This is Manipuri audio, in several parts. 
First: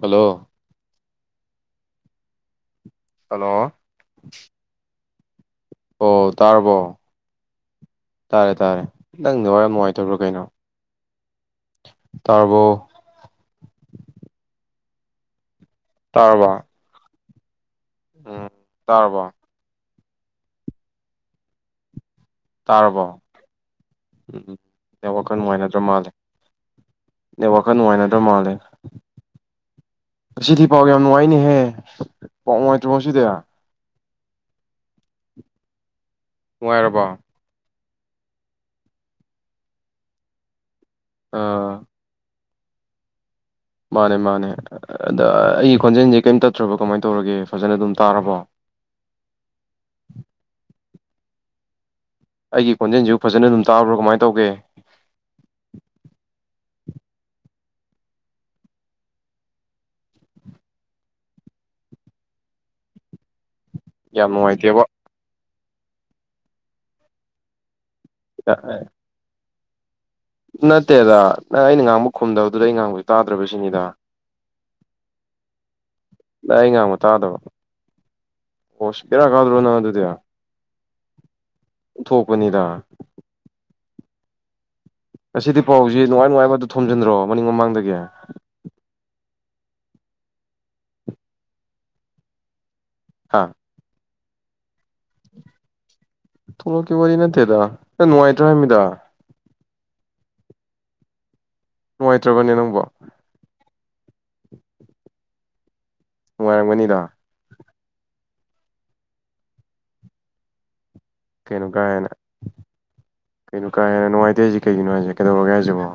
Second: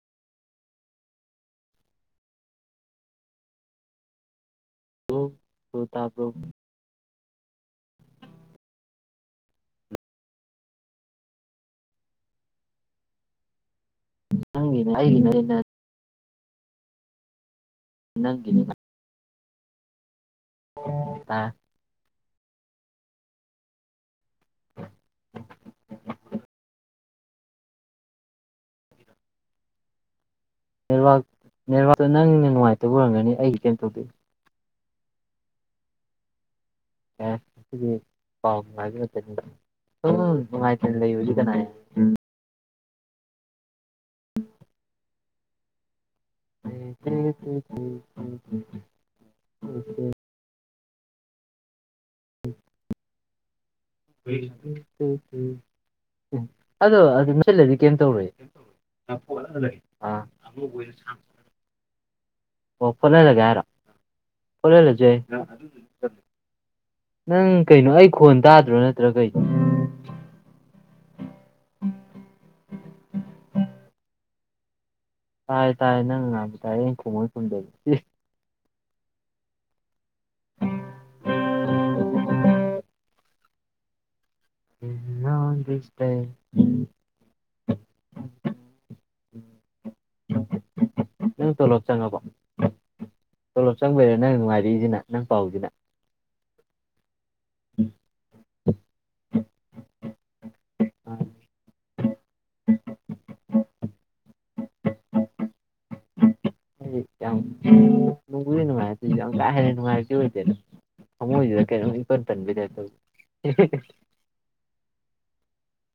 ꯍꯜꯂꯣ ꯍꯜꯂꯣ ꯍꯜꯂ ꯑꯣ ꯇꯔꯔꯕꯣ ꯇꯥꯔꯦ ꯇꯥꯔꯦ ꯅꯪꯗ ꯋꯥꯏꯔ ꯅꯨꯡꯉꯥꯏꯇꯕ꯭ꯔꯣ ꯀꯩꯅꯣ ꯇꯥꯔꯕꯣ [unintelligible] ꯇꯥꯔꯕ ꯎꯝ ꯅꯪꯒꯤꯅꯦ ꯇꯥꯔꯔꯕꯣ ꯑꯥ ꯇꯥꯔꯕꯣ ꯎꯝ ꯅꯦꯠꯋꯥꯛꯀ ꯅꯨꯡꯉꯥꯏꯅꯗ꯭ꯔ ꯃꯥꯜꯂꯦ ꯅꯦꯠꯋꯥꯛꯀ ꯅꯨꯡꯉꯥꯏꯅꯗ꯭ꯔ ꯃꯥꯜꯂꯦ ꯉꯁꯤꯗꯤ ꯄꯥꯎ ꯌꯥꯝ ꯅꯦꯠꯋꯥꯛ ꯅꯨꯡꯉꯥꯏꯅꯦꯍꯦ ꯅꯦꯠꯋꯥꯛ ꯅꯪꯅ ꯄꯥꯎ ꯅꯨꯡꯉꯥꯏꯇ꯭ꯔꯣ ꯅꯨꯡꯉꯥꯏꯇꯕ ꯉꯁꯤꯗꯤ ꯑꯣꯏꯔꯝꯒꯅꯤ ꯑꯩꯒꯤ ꯀꯩꯅꯣ ꯇꯧꯗꯣꯏ ꯅꯨꯡꯔꯕ ꯄꯥꯎꯦ ꯎ ꯂꯩꯌꯕꯁꯤ ꯀꯅꯥ ꯑꯥ ꯃꯥꯅꯦ ꯃꯥꯅꯦ ꯑꯗ ꯑꯩ ꯈꯣꯟꯖꯦꯜꯁꯤ ꯀꯩꯝ ꯇꯠꯇ꯭ꯔꯕ ꯀꯃꯥꯏꯅ ꯇꯧꯔꯒꯦ ꯐꯖꯅ ꯑꯗꯨꯝ ꯇꯥꯔꯕꯣ ꯑꯩꯒꯤ ꯀꯣꯟꯖꯦꯟ ꯖꯤ ꯐꯖꯅ ꯇꯥꯕ꯭ꯔꯣ ꯀꯃꯥꯏ ꯎ ꯇꯧꯒꯦ ꯎ ꯎ ꯎꯝ ꯎꯝ ꯑꯗꯣ ꯃꯁꯤ ꯂꯩꯔꯗꯤ ꯀꯩꯝꯇ ꯇꯧꯔꯏ ꯑꯣ ꯐꯂ ꯂꯩꯒꯦꯔꯣ ꯌꯥꯝ ꯅꯨꯡꯉꯥꯏꯇꯦꯕꯣ ꯅꯪ ꯀꯩꯅꯩꯅꯣ ꯑꯩ ꯈꯣꯟ ꯇꯥꯗ꯭ꯔꯣ ꯅꯠꯇ꯭ꯔꯥ ꯀꯩ ꯅꯠꯇꯦꯗ ꯅꯪ ꯑꯩꯅ ꯉꯥꯡꯕ ꯈꯨꯝꯗꯕꯗꯨꯗ ꯑꯩ ꯉꯥꯡꯕꯁꯨ ꯇꯥꯗ꯭ꯔꯕ ꯁꯤꯅꯤꯗ ꯇꯥꯏ ꯇꯥꯏ ꯅꯪ ꯉꯥꯡꯕ ꯇꯥꯏ ꯑꯡ ꯈꯣꯡꯃꯣꯏ ꯈꯨꯝꯗꯕ ꯑꯣꯁ ꯄꯦꯔꯥ ꯀꯥꯗ꯭ꯔꯣ ꯅꯪ ꯑꯗꯨꯗꯤ ꯎꯊꯣꯛꯄꯅꯤꯗ ꯉꯁꯤꯗꯤ ꯄꯥꯎꯁꯤ ꯅꯨꯡꯉꯥꯏ ꯅꯨꯡꯉꯥꯏꯕ ꯑꯗꯨ ꯊꯣꯝꯖꯤꯟꯗ꯭ꯔꯣ ꯃꯅꯤꯡ ꯃꯃꯥꯡꯗꯒꯤ ꯅꯪ ꯇꯣꯂꯣꯞ ꯆꯪꯉꯀꯣ ꯍꯥ ꯆꯂꯣ ꯆꯪ ꯅꯪ ꯅꯨꯡꯉꯥꯏꯔꯛꯏꯁꯤꯅ ꯅꯪ ꯄꯥꯎꯁꯤꯅ ꯊꯂꯣ ꯀ ꯋꯥꯔꯤꯅꯦ ꯗ ꯌꯥꯝ ꯅꯨꯡꯉꯥꯏ ꯇꯃꯤꯗꯥ ꯅꯨꯡꯉꯥꯏꯇ꯭ꯔꯕꯅꯦ ꯅꯪꯕꯣ ꯅꯨꯡꯉꯥꯏꯔꯝꯒꯅꯤꯗ ꯎ ꯃꯥ ꯍꯥꯏꯔꯦꯟ ꯃꯥꯥꯏꯗꯤ ꯑꯣꯏꯗꯦꯅ ꯀꯩꯅꯣ ꯀꯥ ꯍꯦꯟꯅ ꯀꯩꯅꯣ ꯀꯥ ꯍꯦꯟꯅ ꯅꯨꯡꯉꯥꯏꯇꯦꯁꯤ ꯀꯩꯒꯤꯅꯣ ꯍꯥꯏꯥꯏꯁ ꯀꯩꯗꯧꯔꯒꯦ ꯍꯥꯏꯁꯤꯕꯣ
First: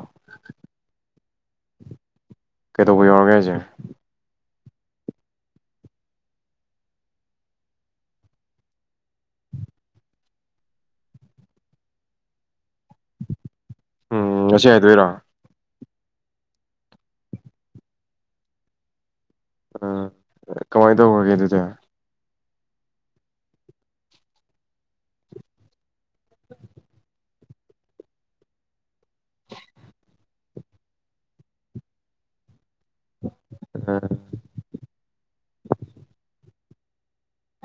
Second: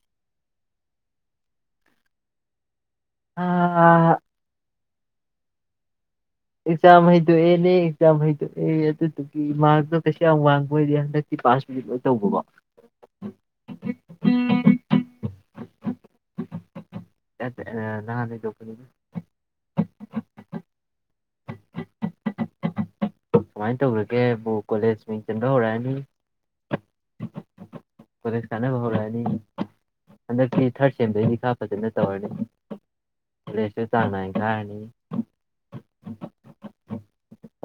ꯀꯩꯗꯧꯕ ꯌꯥꯎꯔꯒꯦ ꯍꯥꯏꯁꯦ ꯑ ꯑꯦꯛꯖꯥꯝ ꯍꯩꯗꯣꯛꯑꯦꯅꯦ ꯑꯦꯛꯖꯥꯝ ꯍꯩꯗꯣꯛꯑꯦ ꯑꯗꯨꯗꯨꯒꯤ ꯃꯥꯔꯛꯇꯣ ꯀꯩꯁꯨ ꯌꯥꯝ ꯋꯥꯡꯕꯣꯏꯔꯗꯤ ꯍꯟꯗꯛꯇꯤ ꯄꯥꯁ ꯅꯨꯅꯤꯠꯂ ꯇꯧꯕꯕꯣ ꯎꯝ ꯉ ꯍꯥꯏꯗꯣꯏꯔꯥ ꯎ ꯅꯅꯥ ꯂꯩ ꯂꯅꯤ ꯎꯝ ꯀꯃꯥꯏꯅ ꯇꯧꯈ꯭ꯔꯒꯦ ꯑꯗꯨꯗꯤ ꯀꯨꯃꯥꯏꯅ ꯇꯧꯈꯒꯦꯕꯨ ꯀꯣꯂꯦꯖ ꯃꯤꯡ ꯆꯟꯕ ꯍꯧꯔꯛꯑꯅꯤ [unintelligible] ꯀꯣꯂꯦꯖ ꯀꯥꯅꯕ ꯍꯧꯔꯛꯑꯅꯤ ꯍꯟꯗꯛꯇꯤ ꯊꯥꯔꯠ ꯁꯦꯝꯗꯗꯤ ꯈꯥ ꯐꯖꯅ ꯇꯧꯔꯅꯤ ꯄ꯭ꯂꯦꯁꯁꯨ ꯆꯥꯡꯅꯥ ꯀꯥꯏ ꯑ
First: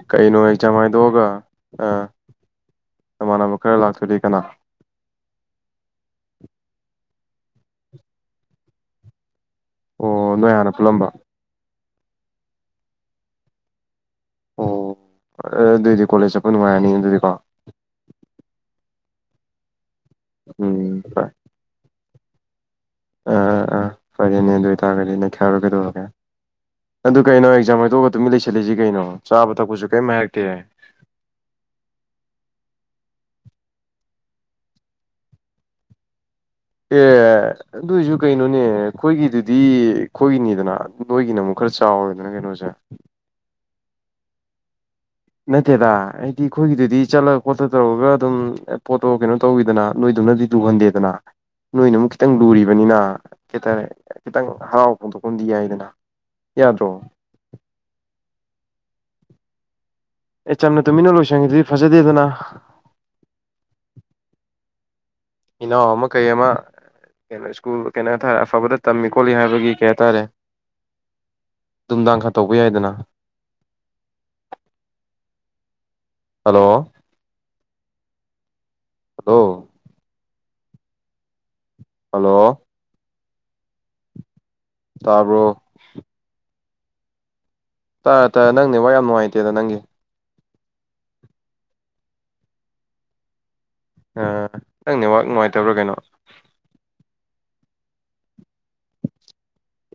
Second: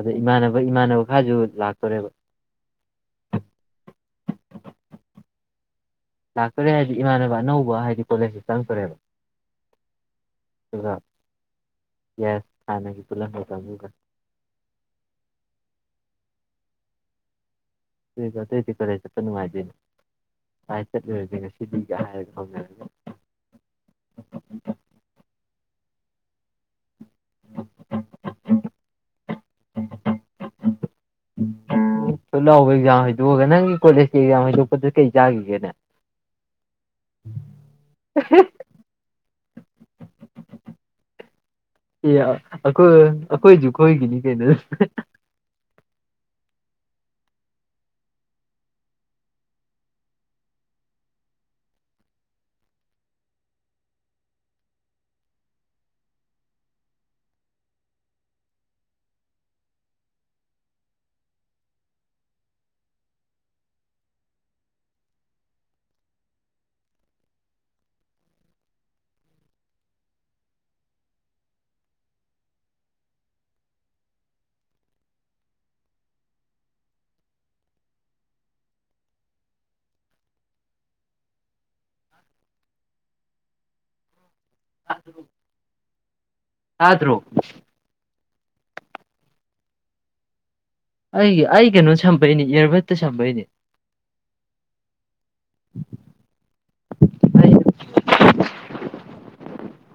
ꯀꯩꯅꯣ ꯑꯩ ꯆꯃꯥꯏꯗꯣꯛꯑꯒ ꯈꯔꯁꯨ ꯂꯥꯛꯇꯣꯔꯦꯕ ꯑꯅ ꯈꯔ ꯂꯥꯛꯆꯔꯤ ꯀꯅꯥ ꯂꯥꯛꯇꯔꯦ ꯍꯥꯏꯗꯤ ꯏꯃꯥꯟꯅꯕ ꯑꯅꯧꯕ ꯍꯥꯏꯗꯤ ꯀꯣꯂꯦꯖꯇ ꯆꯪꯈ꯭ꯔꯦꯕ ꯑꯣ ꯅꯣꯏ ꯍꯥꯟꯅ ꯄꯨꯜꯂꯝꯕ ꯌꯥꯁ ꯈꯅꯒꯤ ꯇꯂꯅꯇꯥ ꯑꯣ ꯑꯗꯨꯏꯗꯤ ꯀꯣꯂꯦꯖ ꯆꯠꯄ ꯅꯨꯡꯉꯥꯏꯔꯅꯤ ꯑꯗꯨꯗꯤꯀꯣ ꯁꯤꯀ ꯇꯦꯗꯤꯤ ꯀꯔꯁꯤꯦ ꯀꯅꯤ ꯃꯥꯥꯏꯤꯅꯦ ꯇꯥꯏ ꯎꯝ ꯆꯠ ꯑꯣꯏꯦ ꯁꯤꯗꯤ ꯌꯥ ꯊꯉ ꯑꯥ ꯑꯥ ꯐꯔꯦꯅꯦ ꯑꯗꯨ ꯑꯣꯏꯇꯥꯔꯒꯗꯤ ꯅꯩꯈꯥꯏꯔꯣ ꯀꯩꯗꯧꯔꯒꯦ ꯑꯗꯨ ꯀꯩꯅꯣ ꯑꯦꯛꯖꯥꯝ ꯍꯥꯏꯗꯣꯛꯑꯒ ꯑꯗꯨꯨꯃꯤ ꯂꯩꯁꯜꯂꯤꯁꯤ ꯀꯩꯅꯣ ꯆꯥꯕ ꯊꯛꯄꯁꯨ ꯀꯔꯤꯝ ꯍꯥꯏꯔꯛꯇꯦ ꯠ ꯂꯥꯎꯕ ꯑꯦꯛꯖꯥꯝ ꯍꯩꯗꯣꯛꯑꯒ ꯅꯪꯒꯤ ꯀꯣꯂꯦꯖꯀꯤ ꯑꯦꯛꯖꯥꯝ ꯍꯗꯣꯛꯄꯗꯨ ꯀꯩ ꯆꯥꯈꯤꯒꯦꯅꯦ ꯑꯦ ꯑꯗꯨꯨꯏꯁꯨꯨ ꯀꯩꯅꯅꯦ ꯑꯩꯈꯣꯏꯒꯤꯗꯨꯗꯤ ꯑꯩꯈꯣꯏꯒꯤꯅꯤꯗꯅ ꯅꯣꯏꯒꯤꯅ ꯑꯃꯨꯛ ꯈꯔ ꯆꯥꯎꯔꯦꯗꯅ ꯀꯩꯅꯣꯁꯦ ꯑꯈꯣꯏ ꯑꯈꯣꯏꯖꯀ ꯑꯩꯣꯏꯒꯤꯅꯤ ꯀꯩꯅꯣ ꯅꯠꯇꯦꯗ ꯍꯥꯏꯗꯤ ꯑꯩꯈꯣꯏꯒꯤꯗꯨꯗꯤ ꯆꯠꯂꯒ ꯈꯣꯠꯠꯇ ꯇꯧꯔꯒ ꯑꯗꯨꯝ ꯄꯣꯠꯇꯣ ꯀꯩꯅꯣ ꯇꯧꯋꯤꯗꯅ ꯅꯣꯏꯗꯨꯅꯗꯤ ꯂꯨꯍꯟꯗꯦꯗꯅ ꯅꯣꯏꯅ ꯑꯃꯨꯛ ꯈꯤꯇꯪ ꯂꯨꯔꯤꯕꯅꯤꯅ ꯀꯩ ꯍꯥꯏꯇꯥꯔꯦ ꯈꯤꯇꯪ ꯍꯔꯥꯎ ꯐꯣꯡꯗꯣꯛꯐꯝꯗꯤ ꯌꯥꯏꯗꯅ ꯌꯥꯗ꯭ꯔꯣ ꯑꯦ ꯆꯝꯅ ꯇꯨꯃꯤꯟꯅ ꯂꯣꯏꯁꯪꯈꯤꯗꯨꯗꯤ ꯐꯖꯗꯦꯗꯅ ꯏꯅꯥꯎ ꯑꯃ ꯀꯩ ꯑꯃ ꯀꯩꯅꯣ ꯁ꯭ꯀꯨꯜ ꯀꯩꯅꯣ ꯍꯥꯏꯇꯥꯔꯦ ꯑꯐꯕꯗ ꯇꯝꯃꯤ ꯈꯣꯠꯂꯤ ꯍꯥꯏꯕꯒꯤ ꯀꯩ ꯍꯥꯏꯇꯥꯔꯦ ꯅꯨꯡꯗꯥꯡ ꯈꯔ ꯇꯧꯕ ꯌꯥꯏꯗꯅ ꯍꯜꯂꯣ ꯍꯂꯣ ꯍꯜꯂꯣ ꯇꯥꯕ꯭ꯔꯣ ꯇꯗ꯭ꯔꯣ ꯇꯥꯔꯦ ꯇꯥꯔꯦ ꯅꯪ ꯅꯦꯠꯅ ꯌꯥꯝ ꯅꯨꯡꯉꯥꯏꯇꯦꯗ ꯅꯪꯒꯤ ꯑꯩꯒꯤ ꯑꯩ ꯀꯩꯅꯣ ꯁꯝꯕꯩꯅꯦ ꯏꯌꯔꯚꯠꯇ ꯁꯝꯕꯩꯅꯦ ꯅꯪ ꯅꯦꯠꯋꯥꯛ ꯅꯨꯡꯉꯥꯏꯇꯕ꯭ꯔꯥ ꯀꯩꯅꯣ ꯑꯩ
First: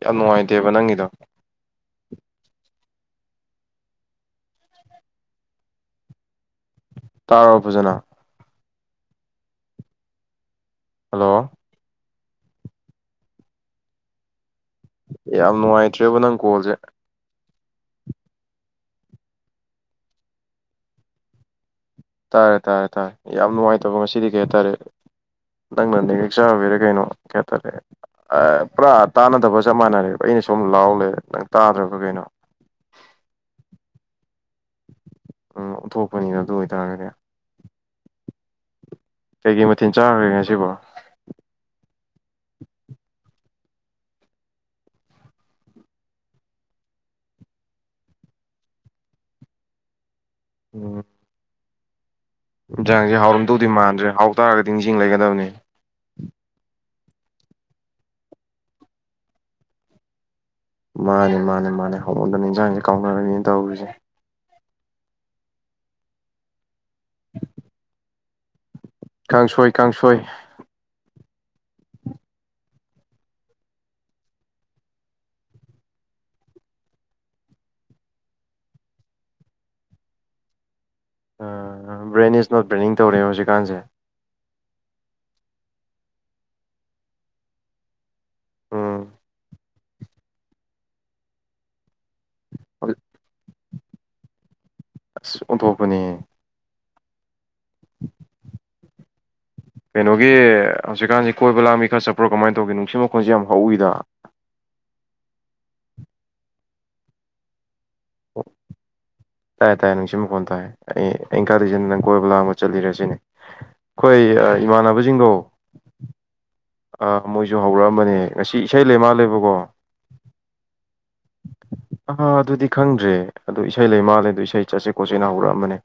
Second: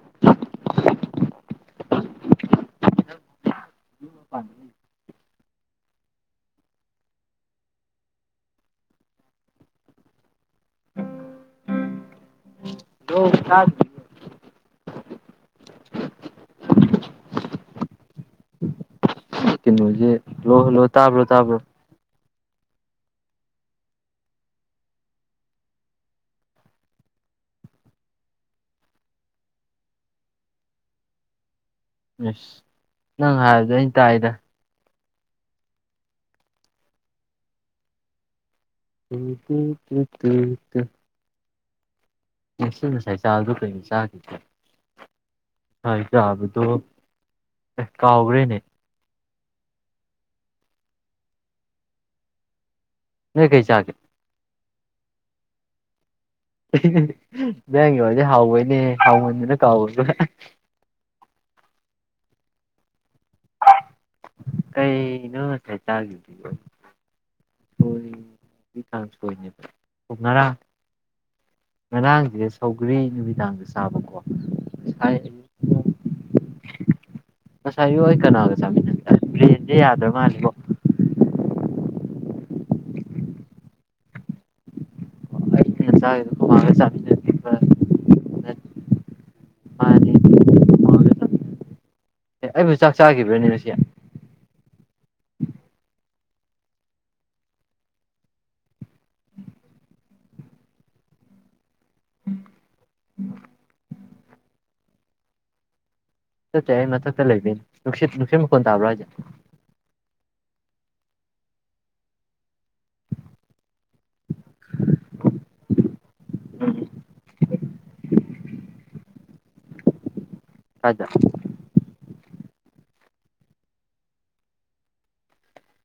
ꯌꯥꯝ ꯅꯨꯡꯉꯥꯏꯇꯦꯕ ꯅꯪꯒꯤꯗꯣ [inaudible] ꯇꯥꯔꯕꯣ ꯐꯖꯅꯥ ꯍꯜꯂꯣ ꯍ ꯊ [unintelligible] ꯌꯥꯝ ꯅꯨꯡꯉꯥꯏꯇ꯭ꯔꯦꯕꯣ ꯅꯪ ꯀꯣꯜꯁꯦ ꯦ ꯂꯣꯍ ꯂꯣ ꯇꯥꯕ ꯂꯣ ꯇꯥꯕ ꯂꯣ [unintelligible] ꯇꯥꯔꯦ ꯇꯥꯔꯦ ꯇꯥꯔꯦ ꯌꯥꯝ ꯅꯨꯡꯉꯥꯏꯇꯕ ꯉꯁꯤꯗꯤ ꯀꯩ ꯍꯥꯏꯇꯥꯔꯦ ꯅꯪꯅ ꯅ ꯍꯦꯛꯆꯕꯤꯔꯦ ꯀꯩꯅꯣ ꯀꯩ ꯍꯥꯏꯇꯥꯔꯦ ꯄꯨꯔꯥ ꯇꯥꯟꯅꯗꯕ ꯆꯞ ꯃꯥꯟꯅꯔꯦꯕ ꯑꯩꯅ ꯁꯨꯝ ꯂꯥꯎ ꯂꯩꯔꯦ ꯅꯪ ꯇꯥꯗ꯭ꯔꯕ ꯀꯩꯅꯣ ꯏꯁꯁ ꯅꯪ ꯍꯥꯏꯕꯗ ꯑꯩꯅ ꯇꯥꯏꯗ ꯎꯝ ꯑꯣꯟꯊꯣꯛꯄꯅꯤꯗ ꯑꯗꯨ ꯑꯣꯏꯇꯥꯔꯒꯗꯤ ꯎ ꯀꯩꯀꯩ ꯃꯊꯦꯜ ꯇ ꯆꯥꯈ꯭ꯔꯒꯦ ꯉꯁꯤꯕꯣ ꯇ [unintelligible] ꯌꯦꯁꯤ ꯉ ꯁꯥꯏ ꯆꯥꯕꯗ ꯀꯩꯅꯣ ꯆꯥꯈꯤꯒꯦ ꯉꯁꯥꯏ ꯆꯥꯕꯗꯣ ꯑꯦ ꯀꯥꯎꯈ꯭ꯔꯦꯅꯦ ꯎꯝ ꯏꯟꯖꯥꯡꯁꯦ ꯅꯣꯏ ꯀꯩ ꯍꯥꯎꯔꯝꯗꯧꯗꯤ ꯆꯥꯒꯦ ꯃꯥꯟꯗ꯭ꯔꯦ ꯍꯥꯎꯇꯥꯔꯒꯗꯤ ꯅꯤꯡꯁꯤꯡ ꯂꯩꯒꯗꯕꯅꯦ ꯏꯟꯁꯥꯡꯒꯤ ꯋꯥꯗꯤ ꯍꯥꯎꯕꯩꯅꯦ ꯍꯥꯎꯃꯟꯗꯅ ꯀꯥꯎꯕ ꯃꯥꯅꯦ ꯃꯥꯅꯦ ꯃꯥꯅꯦ ꯍꯥꯎꯃꯟꯗꯅ ꯏꯟꯁꯥꯡꯁꯦ ꯀꯥꯎꯅꯔꯤꯅꯤꯅꯦ ꯇꯧꯔꯤꯁꯦ ꯀꯩ ꯅꯁꯦ ꯆꯥ [unintelligible] ꯅꯦꯕ ꯀꯥꯡꯁꯣꯏ ꯀꯥꯡꯁꯣꯏ ꯍꯣꯡꯅꯔꯥ [unintelligible] ꯉꯔꯥꯡꯁꯦ ꯁꯧꯈꯒꯔꯤ ꯅꯨꯃꯤꯗꯥꯡꯗ ꯆꯥꯕꯀꯣ ꯉꯁꯥꯏ ꯑꯌꯨꯛ ꯑꯩ ꯀꯅꯥꯒ ꯆꯥꯃꯤꯟꯅꯦ ꯕ꯭ꯔꯦꯟꯁꯦ ꯌꯥꯗ꯭ꯔ ꯃꯥꯜꯂꯤꯕꯣ ꯕ꯭ꯔꯦꯟ ꯏꯁ ꯅꯣꯠ ꯕ꯭ꯔꯦꯟꯅꯤꯡꯡ ꯇꯧꯔꯦ ꯍꯧꯖꯤꯛꯀꯥꯟꯁꯦ ꯑꯩ ꯆꯉ ꯆ [unintelligible] ꯎ [inaudible] ꯎꯝ ꯃꯥꯟꯅꯦ ꯑꯦ ꯑꯩꯕꯨ ꯆꯥꯛ ꯆꯥꯈꯤꯕ꯭ꯔꯅꯦ ꯉꯁꯤ ꯑꯁ ꯑꯣꯟꯊꯣꯛꯄꯅꯤꯍꯦ ꯀꯩꯅꯣꯒꯤ ꯍꯧꯖꯤꯛꯀꯥꯟꯁꯤ ꯀꯣꯏꯕ ꯂꯥꯡꯕꯤ ꯈꯔ ꯆꯠꯄ꯭ꯔꯣ ꯀꯃꯥꯏꯅ ꯇꯧꯒꯦ ꯅꯨꯡꯁꯤꯠ ꯃꯈꯣꯜꯁꯦ ꯌꯥꯝ ꯍꯧꯏꯗ ꯆꯠꯇꯦ ꯑꯩ ꯃꯊꯛꯇ ꯂꯩꯕꯩꯅꯤ ꯅꯨꯡꯁꯤꯠ ꯅꯨꯡꯁꯤꯠ ꯃꯈꯣꯟ ꯇꯥꯕ꯭ꯔꯥ ꯍꯥꯏꯁꯦ ꯑꯩ ꯑꯩ ꯏꯪꯀꯥ ꯂꯩꯁꯤꯗ ꯅꯪ ꯀꯣꯏꯕ ꯂꯥꯡꯕ ꯆꯠꯂꯤꯔꯁꯤꯅꯦ ꯑꯩꯈꯣꯏ ꯏꯃꯥꯟꯅꯕꯁꯤꯡꯗꯣ ꯃꯣꯏꯁꯨ ꯍꯧꯔꯛꯑꯝꯕꯅꯦ ꯉꯁꯤ ꯏꯁꯩ ꯂꯩꯃꯥꯜꯂꯦꯕꯀꯣ ꯀꯥꯏꯗ ꯑꯥ ꯑꯗꯨꯗꯤ ꯈꯪꯗ꯭ꯔꯦ ꯑꯗꯨ ꯏꯁꯩ ꯂꯩ ꯃꯥꯜꯂꯦ ꯑꯗꯣ ꯏꯁꯩ ꯆꯠꯁꯦ ꯈꯣꯠꯁꯦꯅ ꯍꯧꯔꯛꯑꯝꯕꯅꯦ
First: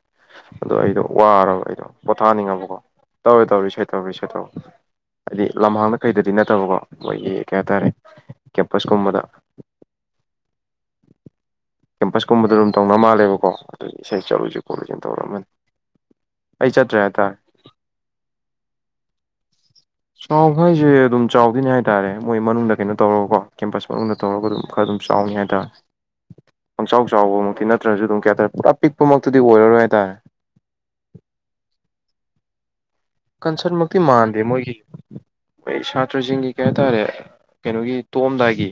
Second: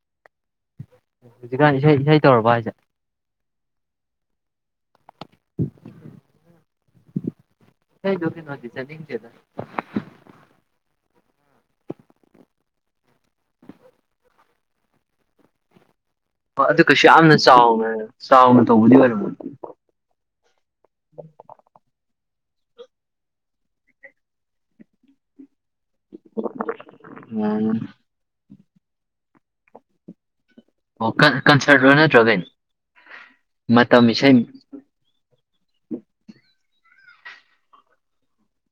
ꯑꯗꯣ ꯑꯩꯗꯣ ꯋꯥꯔꯕ ꯍꯧꯖꯤꯛꯀꯥꯟ ꯑꯩꯗꯣ ꯏꯁꯩ ꯏꯁꯩ ꯇꯧꯔꯕ ꯍꯥꯏꯁꯦ ꯄꯣꯊꯥꯅꯤꯡꯉꯕꯀꯣ ꯇꯧꯋꯦ ꯇꯧꯔꯦ ꯇꯧꯔꯦ ꯇꯧꯔꯤ ꯂꯝꯍꯥꯡꯗ ꯀꯩꯗꯗꯤ ꯅꯠꯇꯕꯀꯣ ꯈꯣꯏꯒꯤ ꯀꯩ ꯍꯥꯏꯇꯥꯔꯦ ꯏꯁꯩꯗꯣ ꯀꯩꯅꯣꯗꯤ ꯀꯦꯝꯄꯁ ꯀꯨꯝꯕꯗ ꯆꯠꯅꯤꯡꯗꯦꯗ ꯀꯦꯝꯄꯁ ꯀꯨꯝꯕꯗ ꯑꯗꯨꯝ ꯇꯧꯅ ꯃꯥꯜꯂꯦꯕ ꯀꯣ ꯑꯗꯨꯗꯤ ꯏꯁꯩ ꯆꯠꯂꯨꯁꯤ [unintelligible] ꯇꯧꯔꯝꯃꯅꯤ ꯑꯣ ꯑꯗꯨ ꯀꯩꯁꯨ ꯌꯥꯝꯅ ꯆꯥꯎꯅ ꯆꯥꯎꯅ ꯇꯧꯕꯗꯤ ꯑꯣꯏꯔꯝꯃꯣꯏ ꯆꯥꯎꯈ ꯍꯥꯏꯁꯦ ꯑꯗꯨꯝ ꯆꯥꯎꯗꯤꯅꯦ ꯍꯥꯏꯇꯥ ꯔꯦ ꯃꯣꯏ ꯃꯅꯨꯡꯗ ꯀꯩꯅꯣ ꯇꯧꯔꯒꯀꯣ ꯀꯦꯝꯄꯁ ꯃꯅꯨꯡꯗ ꯇꯧꯔꯒ ꯑꯗꯨꯝ ꯈꯔ ꯑꯗꯨꯝ ꯆꯥꯎꯅꯤ ꯍꯥꯏꯇꯥꯔꯦ ꯄꯪꯆꯥꯎ ꯆꯥꯎꯕꯃꯨꯛꯇꯤ ꯎꯝ ꯅꯠꯇ꯭ꯔꯅꯁꯨ ꯑꯗꯨꯝ ꯀꯩ ꯍꯇꯥꯔꯦ ꯄꯨ ꯄꯤꯛꯄꯃꯛꯇꯨꯗꯤ ꯑꯣꯏꯔꯔꯣꯏ ꯍꯥꯏꯇꯥꯔꯦ ꯑꯣ ꯀꯟ ꯀꯟꯁꯔꯠ ꯂꯣ ꯅꯠꯇ꯭ꯔ ꯀꯩꯅꯣ ꯀꯟꯁꯔꯠꯃꯛꯇꯤ ꯃꯇꯝ ꯏꯁꯩ ꯃꯥꯟꯗꯦ ꯃꯣꯏꯒꯤ ꯀꯩ ꯁꯥꯇ꯭ꯔꯁꯤꯡꯒꯤ ꯀꯩ ꯍꯥꯏꯇꯥꯔꯦ ꯀꯩꯅꯣꯒꯤ ꯇꯣꯛꯑꯝꯗꯥꯏꯒꯤ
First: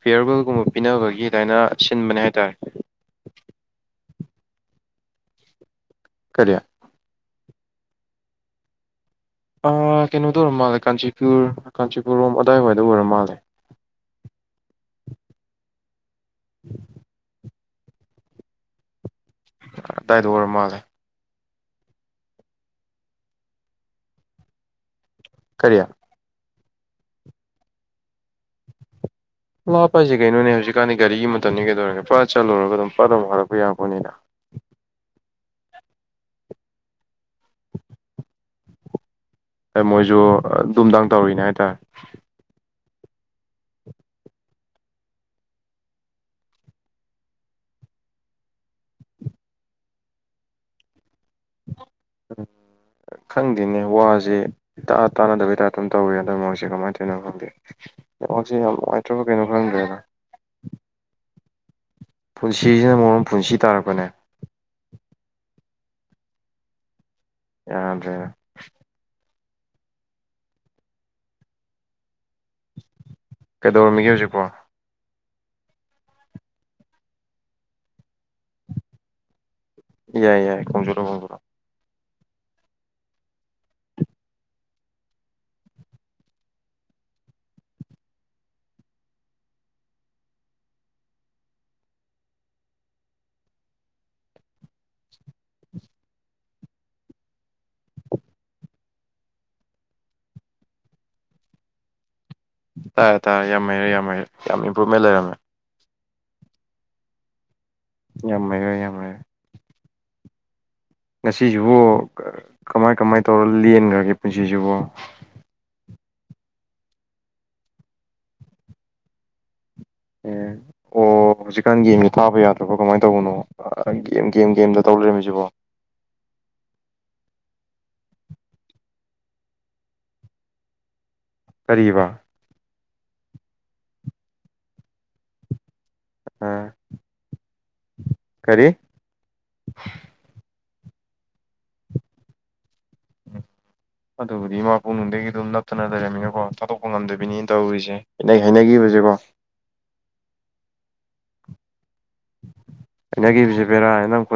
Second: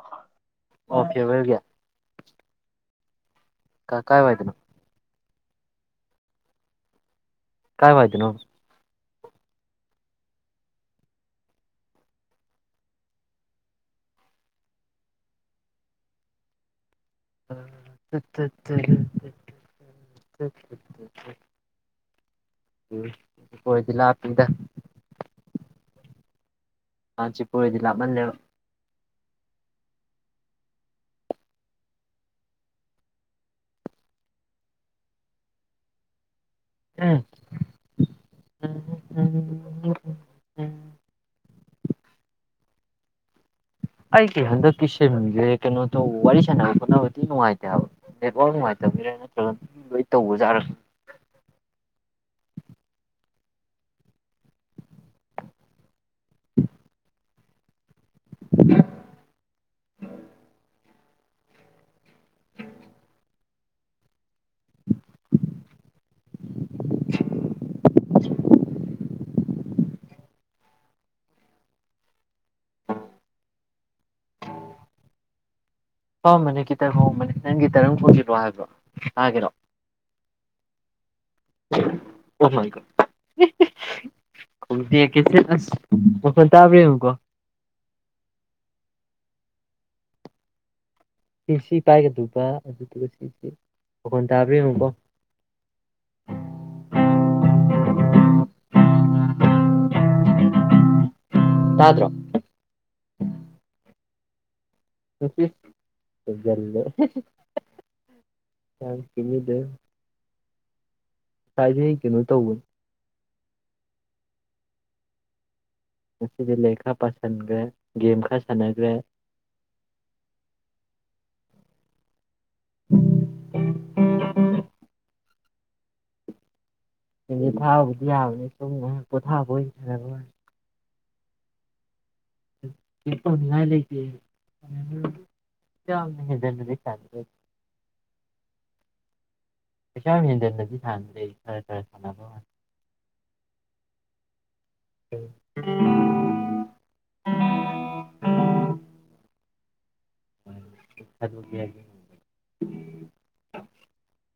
ꯐꯤꯌꯔ ꯋꯦꯜꯒꯨꯝꯕ ꯑꯣ ꯄꯤꯅꯕꯒꯤ ꯐꯤꯌꯔꯋꯦꯜꯒꯤ ꯑꯗꯨꯃꯥꯏꯅ ꯁꯤꯟꯕꯅꯦ ꯍꯥꯏ ꯇꯔ ꯀ ꯀꯥꯏ ꯋꯥꯏꯔꯗꯅꯣ ꯀꯔꯤ ꯀꯥꯏ ꯋꯥꯥꯏꯇꯅꯣ ꯑꯥ ꯀꯩꯅꯣꯗ ꯑꯣꯏꯔꯝ ꯃꯥꯜꯂꯦ ꯀꯥꯟꯆꯤꯄꯨꯔ ꯀꯥꯟꯆꯤꯄꯨꯔꯔꯣꯝ ꯑꯗꯥꯏꯋꯥꯏꯗ ꯑꯣꯏꯔꯝ ꯃꯥꯜꯂꯦ ꯎ [unintelligible] ꯑꯗꯥꯏꯗ ꯑꯣꯏꯔ ꯃꯥꯜꯂꯦ [inaudible] ꯎꯝ ꯀꯣꯏꯗꯤ ꯂꯥꯛꯄꯤꯗ ꯀꯔꯤ ꯀꯥꯟꯆꯤꯄꯨꯔ ꯑꯣꯏꯗꯤ ꯂꯞꯃꯜꯂꯦꯕ ꯂꯥꯞꯄ ꯍꯥꯏꯁꯦ ꯀꯩꯅꯣꯅꯦ ꯍꯧꯖꯤꯛꯀꯥꯟꯗꯤ ꯒꯥꯔꯤꯒꯤ ꯃꯇꯝꯅꯤ ꯀꯩꯗꯧꯔꯒꯦ ꯄ꯭ꯔꯥ ꯆꯠꯂꯨꯔꯒ ꯑꯗꯨꯝ ꯄ꯭ꯔꯞ ꯄ꯭ꯔꯞ ꯋꯥꯔꯛꯄ ꯌꯥꯄꯅꯤꯅ ꯎꯝ ꯃꯣꯏꯁꯨ ꯗꯨꯝꯗꯥꯡ ꯇꯧꯔꯤꯅꯦ ꯍꯥꯏꯇꯥꯔꯦ ꯑꯩꯒꯤ ꯍꯟꯗꯛꯀꯤ ꯁꯤꯝꯁꯦ ꯀꯩꯅꯣ ꯇꯧ ꯋꯥꯔꯤ ꯁꯥꯟꯅꯕ ꯈꯣꯠꯅꯕ ꯊꯤ ꯅꯨꯡꯉꯥꯏꯇꯦ ꯍꯥꯏꯕ ꯅꯦꯠꯋꯥꯛ ꯅꯨꯡꯉꯥꯏꯇꯕꯤꯔ ꯅꯠꯇ꯭ꯔꯒ ꯂꯣꯏ ꯇꯧꯕꯖꯥꯔ ꯈꯪꯗꯦꯅꯦ ꯋꯥꯁꯦ ꯏꯇꯥ ꯇꯥꯅꯗꯕꯩ ꯇꯥꯏꯞ ꯑꯗꯨꯝ ꯇꯧꯋꯦ ꯍꯟꯗꯛ ꯃꯔꯁꯦ ꯀꯃꯥꯏꯅ ꯇꯧꯅꯣ ꯈꯪꯗꯦ ꯅꯦꯋꯥꯛꯁꯦ ꯌꯥꯝ ꯅꯨꯡꯉꯥꯏꯇ꯭ꯔꯕ ꯀꯩꯅꯣ ꯈꯪꯗꯦꯗ ꯄꯨꯟꯁꯤꯁꯤꯅ ꯃꯔꯣꯝ ꯄꯨꯟꯁꯤ ꯇꯥꯔꯕꯅꯦ [inaudible] ꯌꯥꯗ꯭ꯔꯦ ꯀꯩꯗꯧꯔꯝꯃꯤꯒꯦ ꯍꯧꯖꯤꯛꯄꯣ ꯄꯥꯝꯕꯅꯤ ꯈꯤꯇꯪ ꯍꯣꯡꯕꯅꯦ ꯅꯪꯒꯤ ꯇꯔꯪ ꯐꯣꯡꯁꯤꯜꯂꯣ ꯍꯥꯏꯕ꯭ꯔꯣ ꯀꯒꯤꯅꯣ ꯌꯥꯏ ꯌꯥꯏ ꯀꯝꯖꯣꯔꯣ ꯀꯝꯖꯣꯔꯣ ꯋꯥꯁ ꯋꯥꯜ ꯇꯥꯕ꯭ꯔ ꯑꯃꯨꯀꯣ ꯁꯤꯁꯤ ꯄꯥꯏꯒꯗꯕ ꯑꯗꯨꯗꯨꯒ ꯁꯤꯁꯤ ꯋꯥꯈꯣꯟ ꯇꯥꯕ ꯌꯦꯡꯉꯨꯀꯣ [inaudible] ꯇꯥꯗ꯭ꯔꯣ ꯇꯥꯏꯔꯦ ꯇꯥꯔꯦ ꯌꯥꯝꯍꯩꯔꯦ ꯌꯥꯝꯍꯩꯔꯦ ꯌꯥꯝ ꯏꯝ ꯄ꯭ꯔꯨꯞꯃꯦ ꯂꯩꯔꯝꯃꯦ ꯍꯥꯏꯖꯜꯂꯦ ꯌꯥꯝꯍꯩꯔꯦ ꯌꯥꯝꯍꯩꯔꯦ ꯉꯁꯤꯁꯤꯕꯨ ꯉꯁꯥꯏꯗꯩ ꯑꯩ ꯀꯩꯅꯣ ꯇꯧꯕꯅꯤ ꯀꯃꯥꯏ ꯀꯃꯥꯏ ꯇꯧꯔ ꯂꯦꯟꯈ꯭ꯔꯒꯦ ꯄꯨꯟꯁꯤꯁꯤꯕꯨꯣ ꯉꯗꯤ ꯂꯥꯏꯔꯤꯛ ꯈꯔ ꯄꯥꯁꯤꯟꯈ꯭ꯔꯦ ꯒꯦꯝ ꯈꯔ ꯁꯥꯟꯅꯈ꯭ꯔꯦ ꯑꯦ ꯑꯣ ꯍꯧꯖꯤꯛꯀꯥꯟꯒꯤꯃꯤ ꯊꯥꯕꯩꯔ ꯑꯄꯣ ꯀꯃꯥꯏꯅ ꯇꯧꯕꯅꯣ ꯒꯦꯝ ꯒꯦꯝ ꯒꯦꯝꯗ ꯇꯧ ꯂꯩꯔꯝꯃꯤꯁꯤꯕꯣ ꯊꯥꯕꯨꯗꯤ ꯌꯥꯕꯅꯦ ꯁꯨꯝ ꯉ ꯄꯣꯊꯥꯕ ꯑꯣꯏꯅꯔ ꯇꯔꯤꯕ ꯉꯏ ꯂꯩꯇ ꯌꯥꯝ ꯑꯥ ꯍꯦꯟꯖꯟꯅꯗꯤ ꯇꯜꯂꯤ ꯀꯔꯤ ꯄꯩꯁꯥ ꯌꯥꯝ ꯍꯦꯟꯖꯟꯟꯅꯗꯤ ꯁꯥꯟꯅꯗꯦ ꯈꯔ ꯈꯔ ꯁꯥꯟꯅꯕ ꯋꯥꯅꯤ ꯑꯗꯨꯕꯨꯗꯤ ꯏꯄꯛꯅꯨꯡꯗꯒꯤ ꯑꯗꯨꯝ ꯅꯞꯠꯇꯅ ꯂꯩꯔꯝꯃꯤꯅꯀꯣ ꯊꯥꯠꯇꯣꯛꯄ ꯉꯝꯗꯣꯏꯕꯤꯅꯤꯅ ꯇꯧꯔꯤꯁꯦꯩꯅ ꯍꯥꯏꯅꯈꯤꯕꯁꯦꯀꯣ ꯑꯗꯨꯅꯦ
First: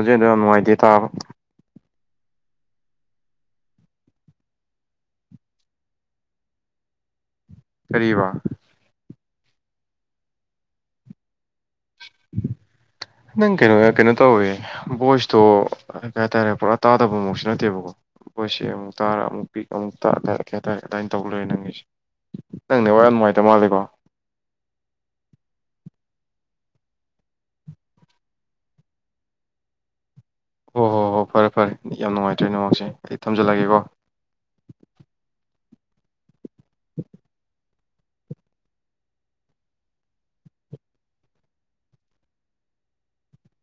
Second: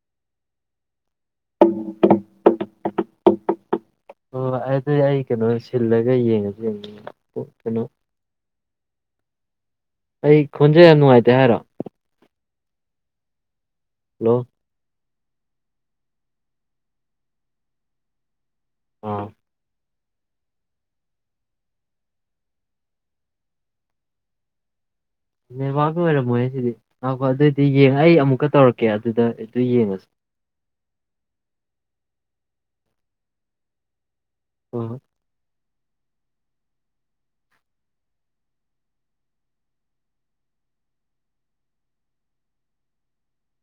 ꯑꯗꯨ ꯌꯥꯝ ꯅꯨꯡꯉꯥꯏꯇꯦ ꯇꯥꯎ [unintelligible] ꯑꯣ ꯑꯗꯨꯗꯤ ꯑꯩ ꯀꯩꯅꯣ ꯁꯤꯜꯂꯒ ꯌꯦꯡꯉꯁꯤ ꯌꯦꯡꯅꯤꯡ ꯀꯔꯤ ꯋꯥ ꯑꯩ ꯈꯣꯟꯖꯦꯜ ꯌꯥꯝ ꯅꯨꯡꯉꯥꯏꯇꯦ ꯍꯥꯏꯔꯣ ꯅꯪ ꯀꯩꯅꯣ ꯀꯩꯅꯣ ꯍꯜꯂꯣ ꯇꯧꯋꯦ ꯣ ꯑꯣ ꯀꯩ ꯍꯥꯏꯇꯥꯔꯦ ꯄꯨꯔꯥ ꯇꯥꯗꯕ ꯃꯛꯁꯨ ꯅꯠꯇꯦꯕꯀꯣ ꯄꯈꯣꯏꯁꯤ ꯑꯃꯨꯛ ꯇꯔ ꯑꯥ ꯑꯃꯨꯛ ꯄꯤꯛ ꯑꯃꯨꯛ ꯀꯦ ꯇꯔꯦ ꯑꯗꯨꯃꯥꯏꯅ ꯇꯧ ꯂꯣꯏꯔꯦ ꯅꯪꯒꯤꯁꯦ ꯅꯪꯅꯦ ꯋꯥꯔꯤ ꯌꯥꯝ ꯅꯨꯡꯉꯥꯏꯇ ꯃꯥꯂꯦꯀꯣ ꯅꯦꯠꯋꯥꯛ ꯑꯣꯏꯔꯝꯃꯣꯏ ꯑꯩ ꯁꯤꯗꯤ ꯂꯥꯛ ꯑꯗꯨꯑꯣꯏꯗꯤ ꯌꯦꯡꯉ ꯑꯩ ꯑꯃꯨꯛꯀ ꯇꯧꯔꯛꯀꯦ ꯑꯗꯨꯗ ꯑꯗꯨ ꯌꯦꯡꯉꯁꯤ ꯍꯣꯏ ꯍꯣꯏ ꯍꯣꯏ ꯐꯔꯦ ꯐꯔꯦ ꯌꯥꯝ ꯅꯨꯡꯉꯥꯏꯇ꯭ꯔꯦ ꯅꯣꯡꯃꯃꯛꯁꯦ ꯑꯩ ꯊꯝꯖꯜꯂꯒꯦꯀꯣ ꯎꯝ [unintelligible] [inaudible]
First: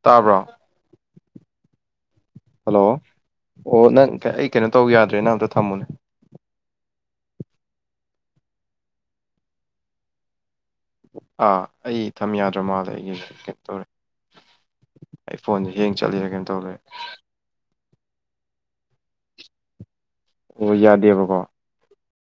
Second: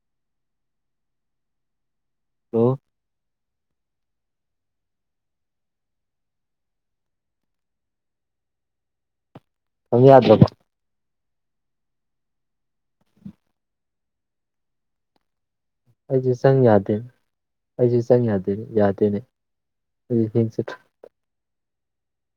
ꯇꯥꯕ꯭ꯔꯣ ꯍꯜꯂꯣ ꯑꯣ ꯅꯪ ꯑꯩ ꯀꯩꯅꯣ ꯇꯧ ꯌꯥꯗ꯭ꯔꯦꯅ ꯑꯝꯇ ꯊꯝꯃꯨꯅꯦ ꯊꯝ ꯌꯥꯗꯔꯥꯕꯣ ꯑꯥ ꯑꯩ ꯊꯝ ꯌꯥꯗ꯭ꯔ ꯃꯥꯜꯗ ꯑꯩꯒꯤ ꯀꯩꯅ ꯇꯧꯔꯦ ꯐꯣꯟꯗꯦ ꯍꯡ ꯆꯠꯂꯦ ꯀꯩꯅꯣ ꯇꯧꯔꯦ ꯑꯩꯁꯨꯦ ꯆꯪ ꯌꯥꯗꯦꯅꯦ ꯌꯥꯗꯦꯅꯦ ꯑꯩ ꯍꯦꯡ ꯆꯠ ꯑꯣ ꯌꯥꯗꯦꯕꯀꯣ